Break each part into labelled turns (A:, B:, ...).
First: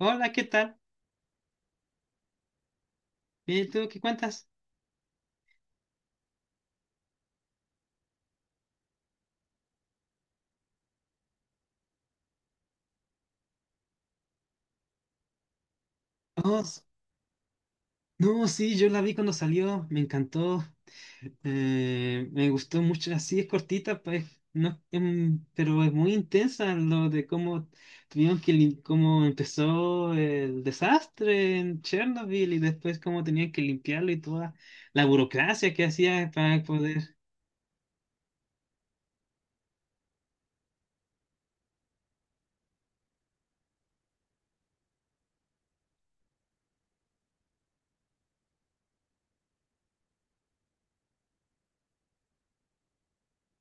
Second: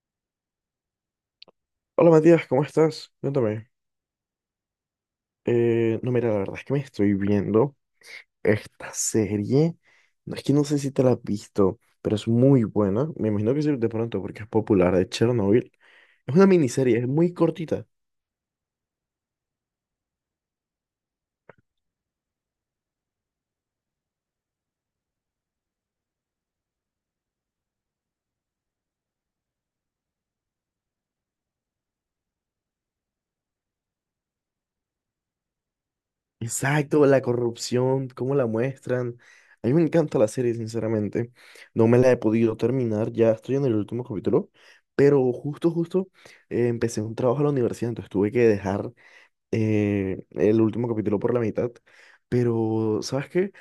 A: Hola, ¿qué tal?
B: Hola Matías, ¿cómo estás?
A: Bien,
B: Cuéntame.
A: ¿tú qué cuentas?
B: No, mira, la verdad es que me estoy viendo esta serie. No, es que no sé si te la has visto, pero es muy buena. Me imagino que sí de pronto porque es popular de Chernobyl. Es una
A: Oh, s-
B: miniserie, es muy cortita.
A: no, sí, yo la vi cuando salió, me encantó, me gustó mucho, así es cortita, pues, no, pero es muy intensa lo de cómo cómo empezó el desastre en Chernobyl y después cómo tenían que limpiarlo y toda la burocracia que hacía para
B: Exacto,
A: poder,
B: la corrupción, cómo la muestran. A mí me encanta la serie, sinceramente. No me la he podido terminar, ya estoy en el último capítulo, pero justo empecé un trabajo en la universidad, entonces tuve que dejar el último capítulo por la mitad. Pero, ¿sabes qué?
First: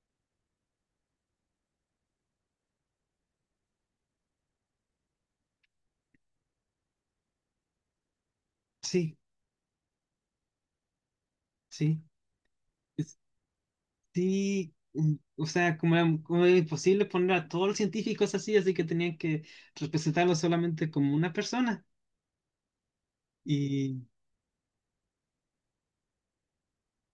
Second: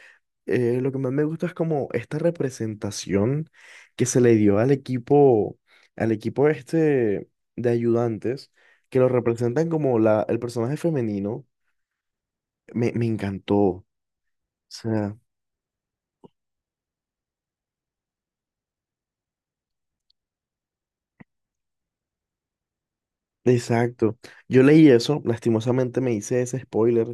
B: Lo que más me gusta es como esta representación que se le dio al equipo este de ayudantes, que lo
A: sí,
B: representan como la, el personaje femenino.
A: sí.
B: Me encantó. O
A: Sí, mm,
B: sea,
A: o sea, como era imposible poner a todos los científicos así que tenían que representarlo solamente como una persona. Y
B: exacto. Yo leí eso, lastimosamente me hice ese spoiler,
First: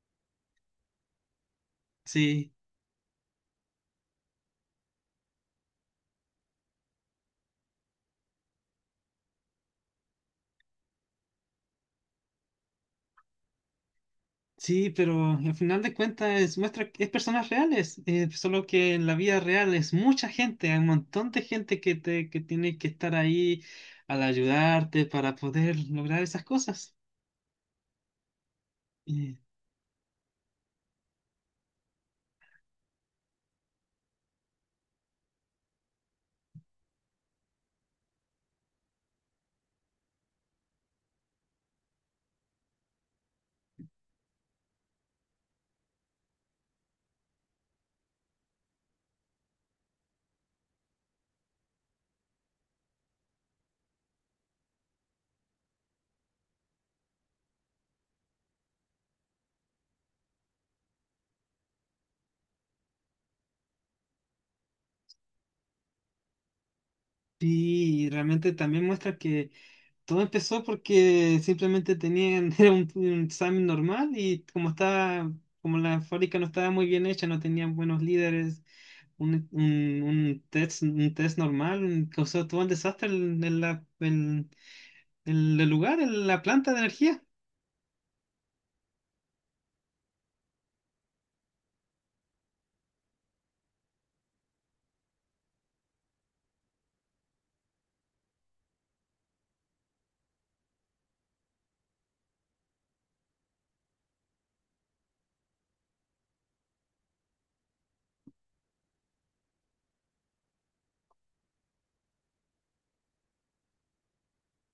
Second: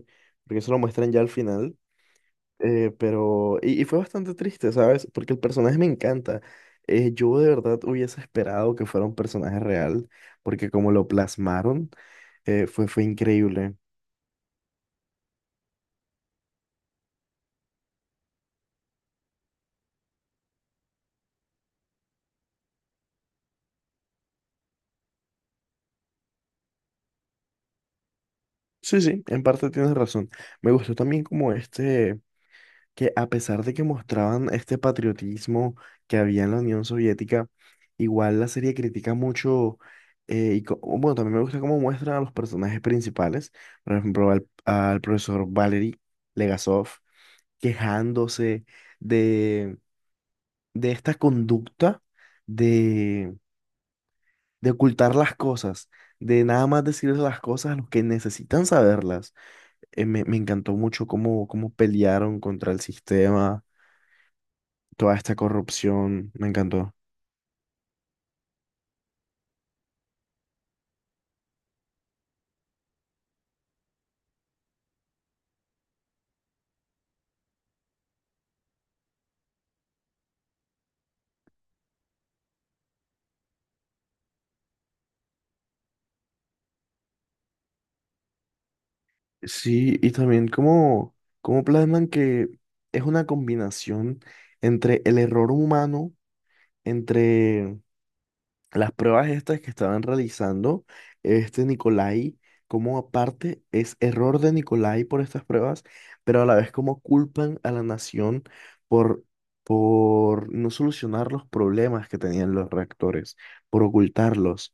B: porque eso lo muestran ya al final.
A: sí,
B: Pero, y fue bastante triste, ¿sabes? Porque el personaje me encanta. Yo de verdad hubiese esperado que fuera un personaje real, porque como lo plasmaron, fue increíble.
A: sí, pero al final de cuentas muestra, que es personas reales, solo que en la vida real es mucha gente, hay un montón de gente que tiene que estar ahí al ayudarte para poder lograr esas cosas.
B: Sí, sí,
A: Y,
B: en parte tienes razón. Me gustó también como este, que a pesar de que mostraban este patriotismo que había en la Unión Soviética, igual la serie critica mucho, bueno, también me gusta cómo muestran a los personajes principales, por ejemplo, al profesor Valery Legasov quejándose de, de esta conducta de, de ocultar las cosas, de nada más decirles las cosas a los que necesitan saberlas. Me encantó mucho cómo pelearon contra el sistema, toda esta corrupción, me encantó.
A: y realmente también muestra que todo empezó porque simplemente tenían era un examen normal y como estaba, como la fábrica no estaba muy bien hecha, no tenían buenos líderes, un test normal, causó todo un desastre en el lugar, en la planta de energía.
B: Sí, y también cómo plasman que es una combinación entre el error humano, entre las pruebas estas que estaban realizando este Nicolai, como aparte es error de Nicolai por estas pruebas, pero a la vez como culpan a la nación por, por no solucionar los problemas que tenían los reactores, por ocultarlos.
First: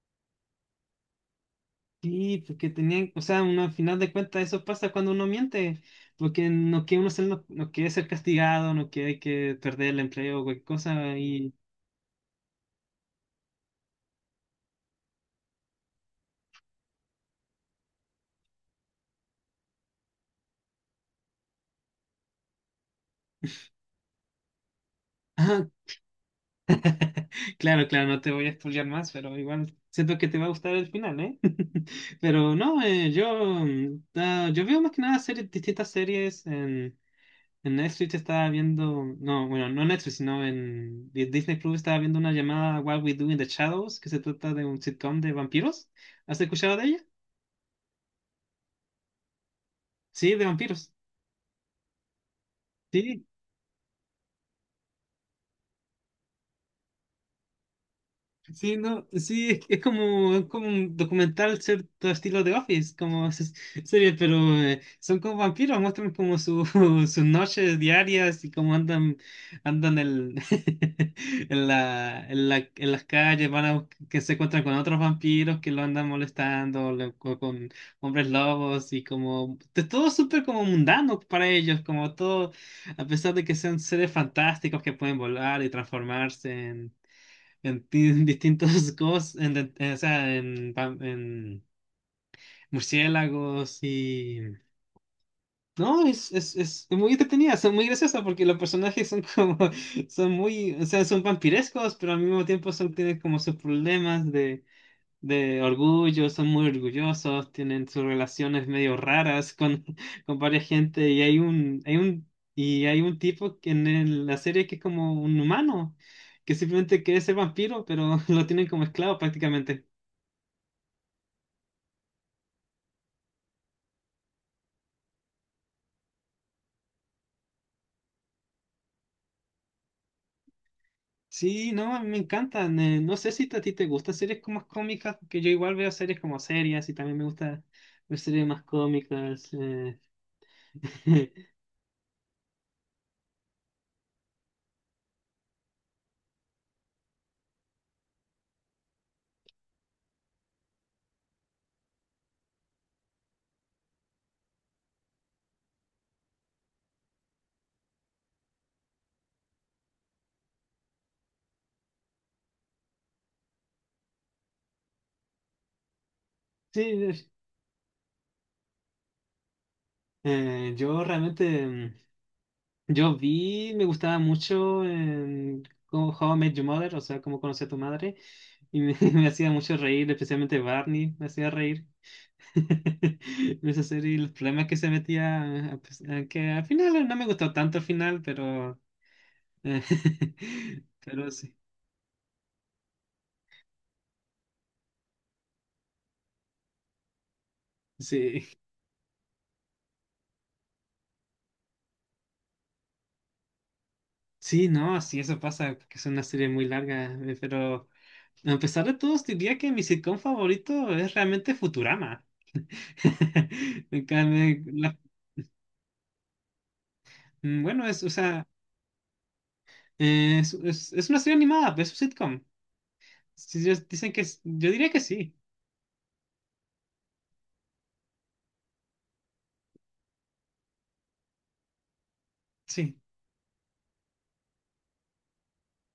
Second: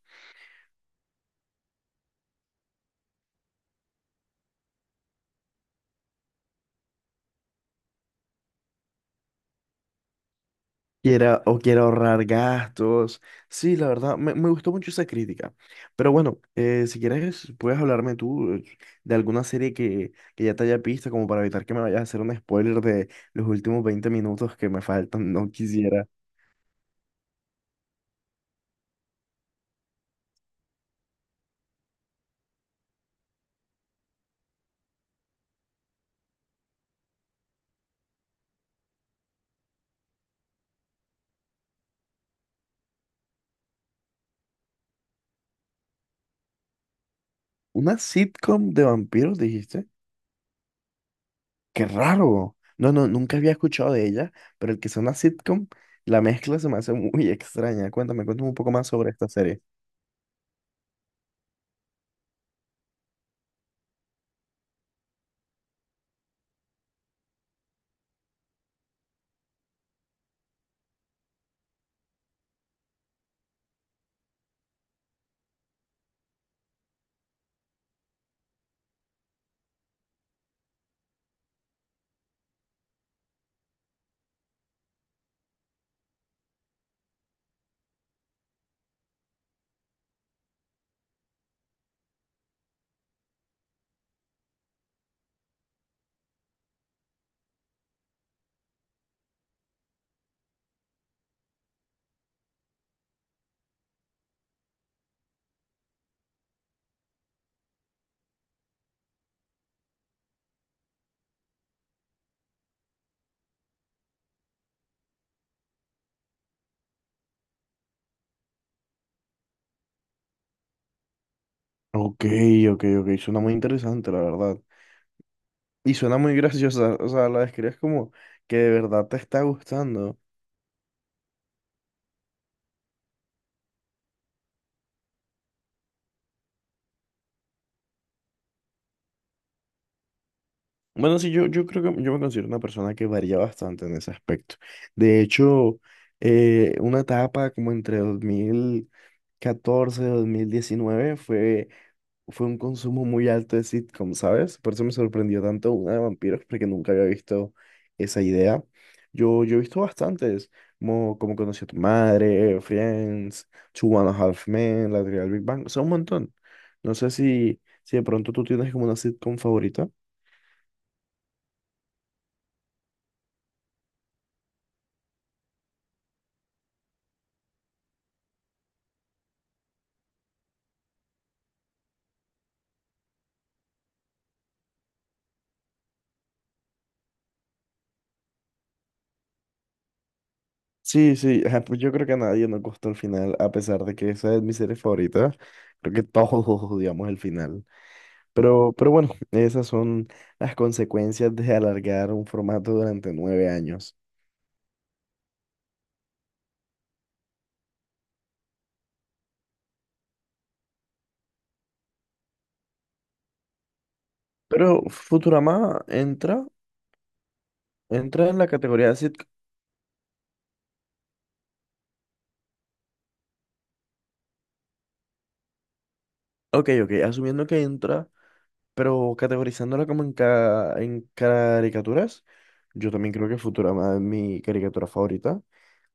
A: Sí, porque tenían, o sea, uno, al final de cuentas eso pasa cuando uno miente, porque no quiere uno no, no quiere ser castigado, no quiere que perder el empleo o cualquier cosa
B: Quiera,
A: y...
B: o quiera ahorrar gastos. Sí, la verdad, me gustó mucho esa crítica. Pero bueno, si quieres, puedes hablarme tú de alguna serie que ya te haya visto, como para evitar que me vayas a hacer un spoiler de los últimos 20 minutos que me faltan. No quisiera.
A: Claro, claro, no te voy a spoilear más, pero igual siento que te va a gustar el final, ¿eh? Pero no, yo, mm, ah, yo veo más que nada series, distintas series en Netflix estaba viendo, no, bueno, no Netflix, sino en Disney Plus estaba viendo una llamada What We Do in the Shadows, que se trata de un sitcom de vampiros. ¿Has escuchado de ella?
B: ¿Una sitcom de vampiros, dijiste?
A: Sí, de vampiros.
B: ¡Qué raro! No, no,
A: Sí,
B: nunca había escuchado de ella, pero el que sea una sitcom, la mezcla se me hace muy extraña. Cuéntame, cuéntame un poco
A: Sí,
B: más
A: no,
B: sobre esta
A: sí,
B: serie.
A: es como un documental, cierto estilo de Office, como serie, pero son como vampiros, muestran como su, sus noches diarias y cómo andan en las calles, que se encuentran con otros vampiros que lo andan molestando, hombres lobos y como, de todo súper como mundano para ellos, como todo, a pesar de que sean seres fantásticos que pueden volar y transformarse en distintos cosas, o sea, en murciélagos y... No, es muy entretenida, son muy graciosas porque los personajes son como, son muy, o sea, son vampirescos, pero al mismo tiempo son, tienen como sus problemas de orgullo, son muy orgullosos, tienen sus relaciones medio raras con, con varias gente y y hay un tipo que en la serie que es como un humano, que simplemente quiere ser vampiro, pero lo tienen como esclavo prácticamente.
B: Ok, ok, ok, suena muy interesante, la verdad. Y suena muy graciosa, o sea, la describes como que de verdad te está gustando.
A: Sí, no, a mí me encantan. No sé si a ti te gustan series como más cómicas, porque yo igual veo series como serias y también me gusta ver series más cómicas. Eh.
B: Bueno, sí, yo, yo creo que yo me considero una persona que varía bastante en ese aspecto. De hecho, una etapa como entre 2014 y 2019 fue un consumo muy alto de sitcom, ¿sabes? Por eso me sorprendió tanto una de vampiros, porque nunca había visto esa idea. Yo he visto bastantes, como Conocí a tu madre, Friends, Two and a Half Men, La teoría del Big Bang, son un montón. No sé
A: Sí,
B: si de pronto tú tienes como una sitcom favorita.
A: yo realmente... mm, yo vi, me gustaba mucho en cómo How I Met Your Mother, o sea, cómo conocí a tu madre, y me hacía mucho reír, especialmente Barney, me hacía reír. En esa serie, y los problemas que se metía, a que al final no me gustó tanto al final, pero, eh,
B: Sí,
A: pero
B: sí,
A: sí,
B: ajá, pues yo creo que a nadie nos gustó el final, a pesar de que esa es mi serie favorita. Creo que todos odiamos el final.
A: sí,
B: Pero bueno, esas son las consecuencias de alargar un formato durante 9 años.
A: sí, no, sí, eso pasa, porque es una serie muy larga, pero a pesar de todo, diría que mi sitcom favorito es realmente Futurama. En
B: Pero
A: cambio,
B: Futurama entra,
A: mm, bueno, o
B: entra en
A: sea,
B: la categoría de sitcom.
A: es una serie animada, es un sitcom. Si ellos dicen que yo diría que sí,
B: Ok, ok, asumiendo que entra, pero categorizándola como en caricaturas, yo
A: sí,
B: también creo que Futurama es mi caricatura favorita.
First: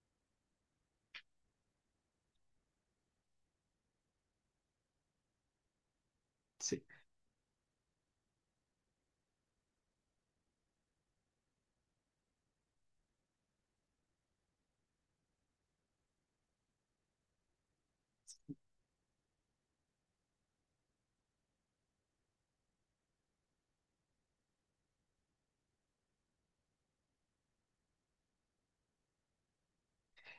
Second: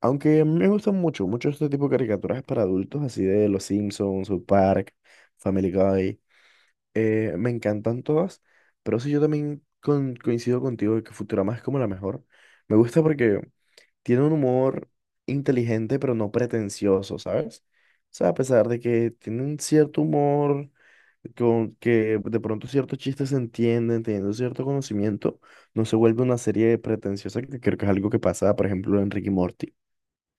B: Aunque a mí me gustan mucho, mucho este tipo de caricaturas para adultos, así de Los Simpsons, South Park, Family Guy.
A: sí.
B: Me encantan todas, pero sí yo también coincido contigo de que Futurama es como la mejor. Me gusta porque tiene un humor inteligente, pero no pretencioso, ¿sabes? O sea, a pesar de que tiene un cierto humor, con que de pronto ciertos chistes se entienden, teniendo cierto conocimiento, no se vuelve una serie pretenciosa, que creo que es algo que pasa, por ejemplo, en Ricky Morty.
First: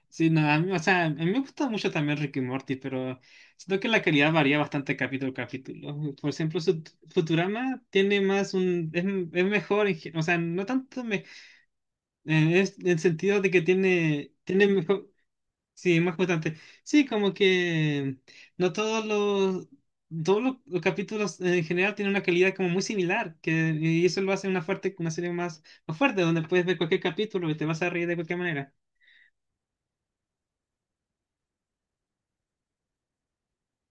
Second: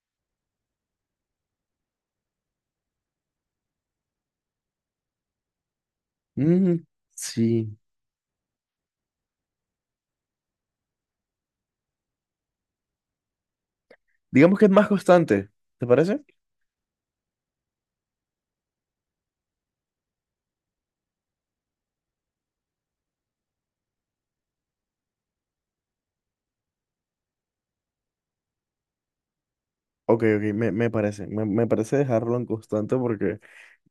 A: Sí, no, a mí, o sea, a mí me gusta mucho también Rick y Morty, pero siento que la calidad varía bastante capítulo a capítulo. Por ejemplo, su
B: Mm, sí,
A: Futurama tiene más es mejor, o sea, no tanto me, es en sentido de que
B: digamos que
A: tiene
B: es más
A: mejor,
B: constante, ¿te
A: sí, más
B: parece?
A: constante. Sí, como que no todos los, todos los capítulos en general tienen una calidad como muy similar, que, y eso lo hace una fuerte, una serie más, más fuerte, donde puedes ver cualquier capítulo y te vas a reír de cualquier manera.
B: Ok, ok, me parece, me parece dejarlo en constante porque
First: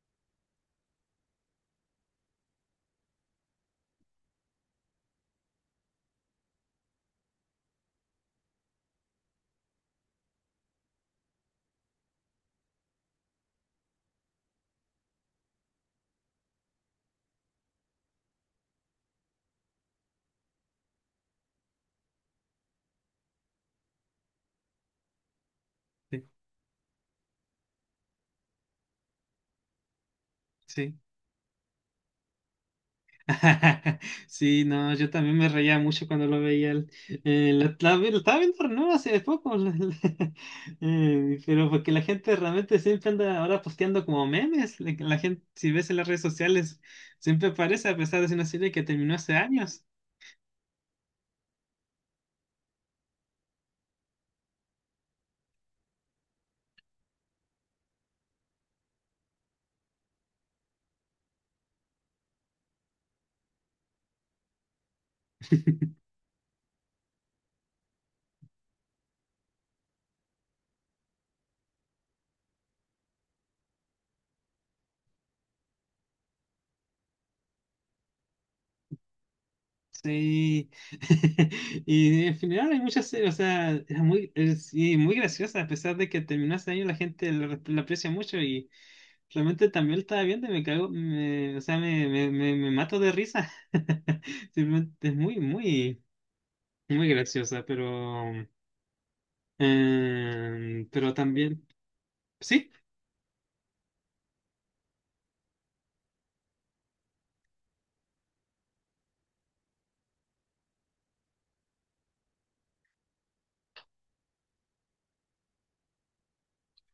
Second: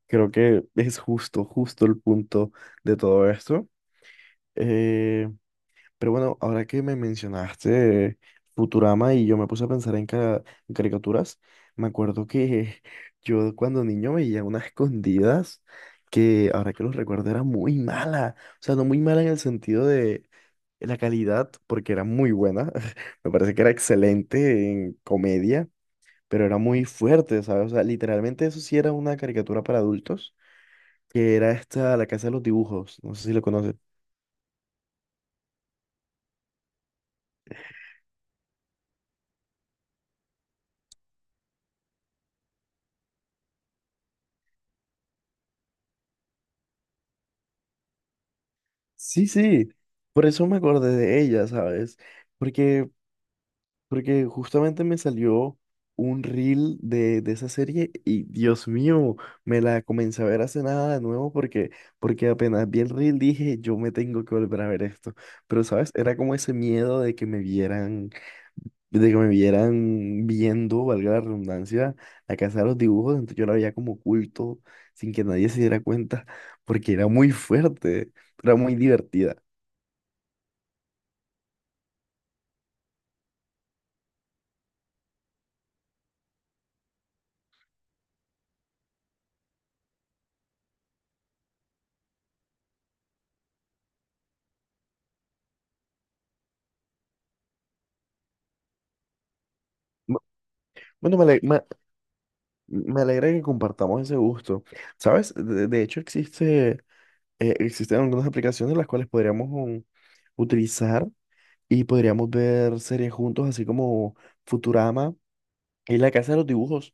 B: creo que es justo el punto de todo esto. Eh, pero bueno, ahora que me mencionaste Futurama y yo me puse a pensar en caricaturas, me acuerdo que yo cuando niño veía unas escondidas que ahora que los recuerdo era muy mala. O sea, no muy mala en el sentido de la calidad, porque era muy buena. Me parece que era excelente en comedia,
A: Sí,
B: pero era muy fuerte, ¿sabes? O sea, literalmente eso sí era una caricatura para adultos
A: sí.
B: que era esta, la casa de los dibujos, no sé si lo conoces.
A: Sí, no, yo también me reía mucho cuando lo veía. Lo estaba viendo no hace poco, pero porque la gente realmente siempre anda ahora posteando como memes. La gente, si ves en las redes sociales, siempre aparece a pesar de ser una serie que terminó
B: Sí,
A: hace
B: sí,
A: años.
B: por eso me acordé de ella, ¿sabes? Porque, porque justamente me salió un reel de esa serie y Dios mío, me la comencé a ver hace nada de nuevo porque, porque apenas vi el reel dije, yo me tengo que volver a ver esto. Pero, ¿sabes? Era como ese miedo de que me vieran viendo, valga la redundancia, la casa de los dibujos, entonces yo la veía como oculto, sin que nadie se diera cuenta, porque era muy fuerte, era muy divertida.
A: Sí, y en general hay muchas series, o sea, es muy, y muy graciosa, a pesar de que terminó hace años, la gente la aprecia mucho y realmente también la estaba viendo y me cago, o sea, me mato de risa. Simplemente es muy, muy, muy graciosa, pero,
B: Bu-
A: pero
B: Bueno, me, ale- me-
A: también, sí.
B: me alegra que compartamos ese gusto. ¿Sabes? De hecho, existen algunas aplicaciones las cuales podríamos utilizar y podríamos ver series juntos, así como Futurama. Y la casa de los dibujos.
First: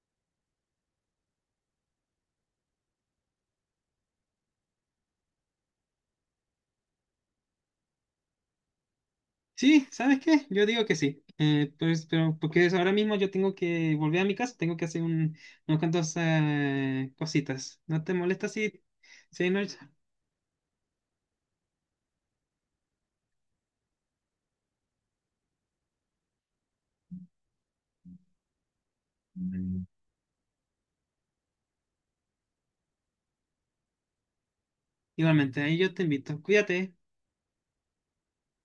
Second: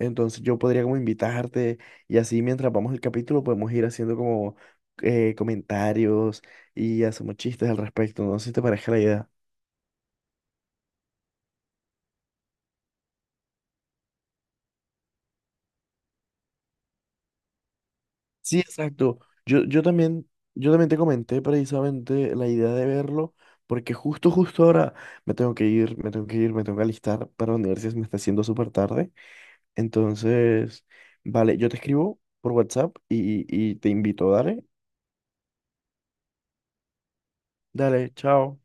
B: Entonces yo podría como invitarte y así mientras vamos el capítulo podemos ir haciendo como comentarios y hacemos chistes al respecto. No sé si te parece la idea.
A: Sí, ¿sabes qué? Yo digo que sí. Pues, pero porque ahora mismo yo tengo que volver a mi casa, tengo que hacer unas cuantos cositas. ¿No te molesta
B: Sí,
A: si,
B: exacto.
A: si no?
B: Yo, yo también, yo también te comenté precisamente la idea de verlo porque justo ahora me tengo que ir, me tengo que alistar para la universidad, se me está haciendo súper tarde. Entonces, vale, yo te escribo por WhatsApp y te invito, dale,
A: Igualmente, ahí yo te invito. Cuídate.
B: dale, chao.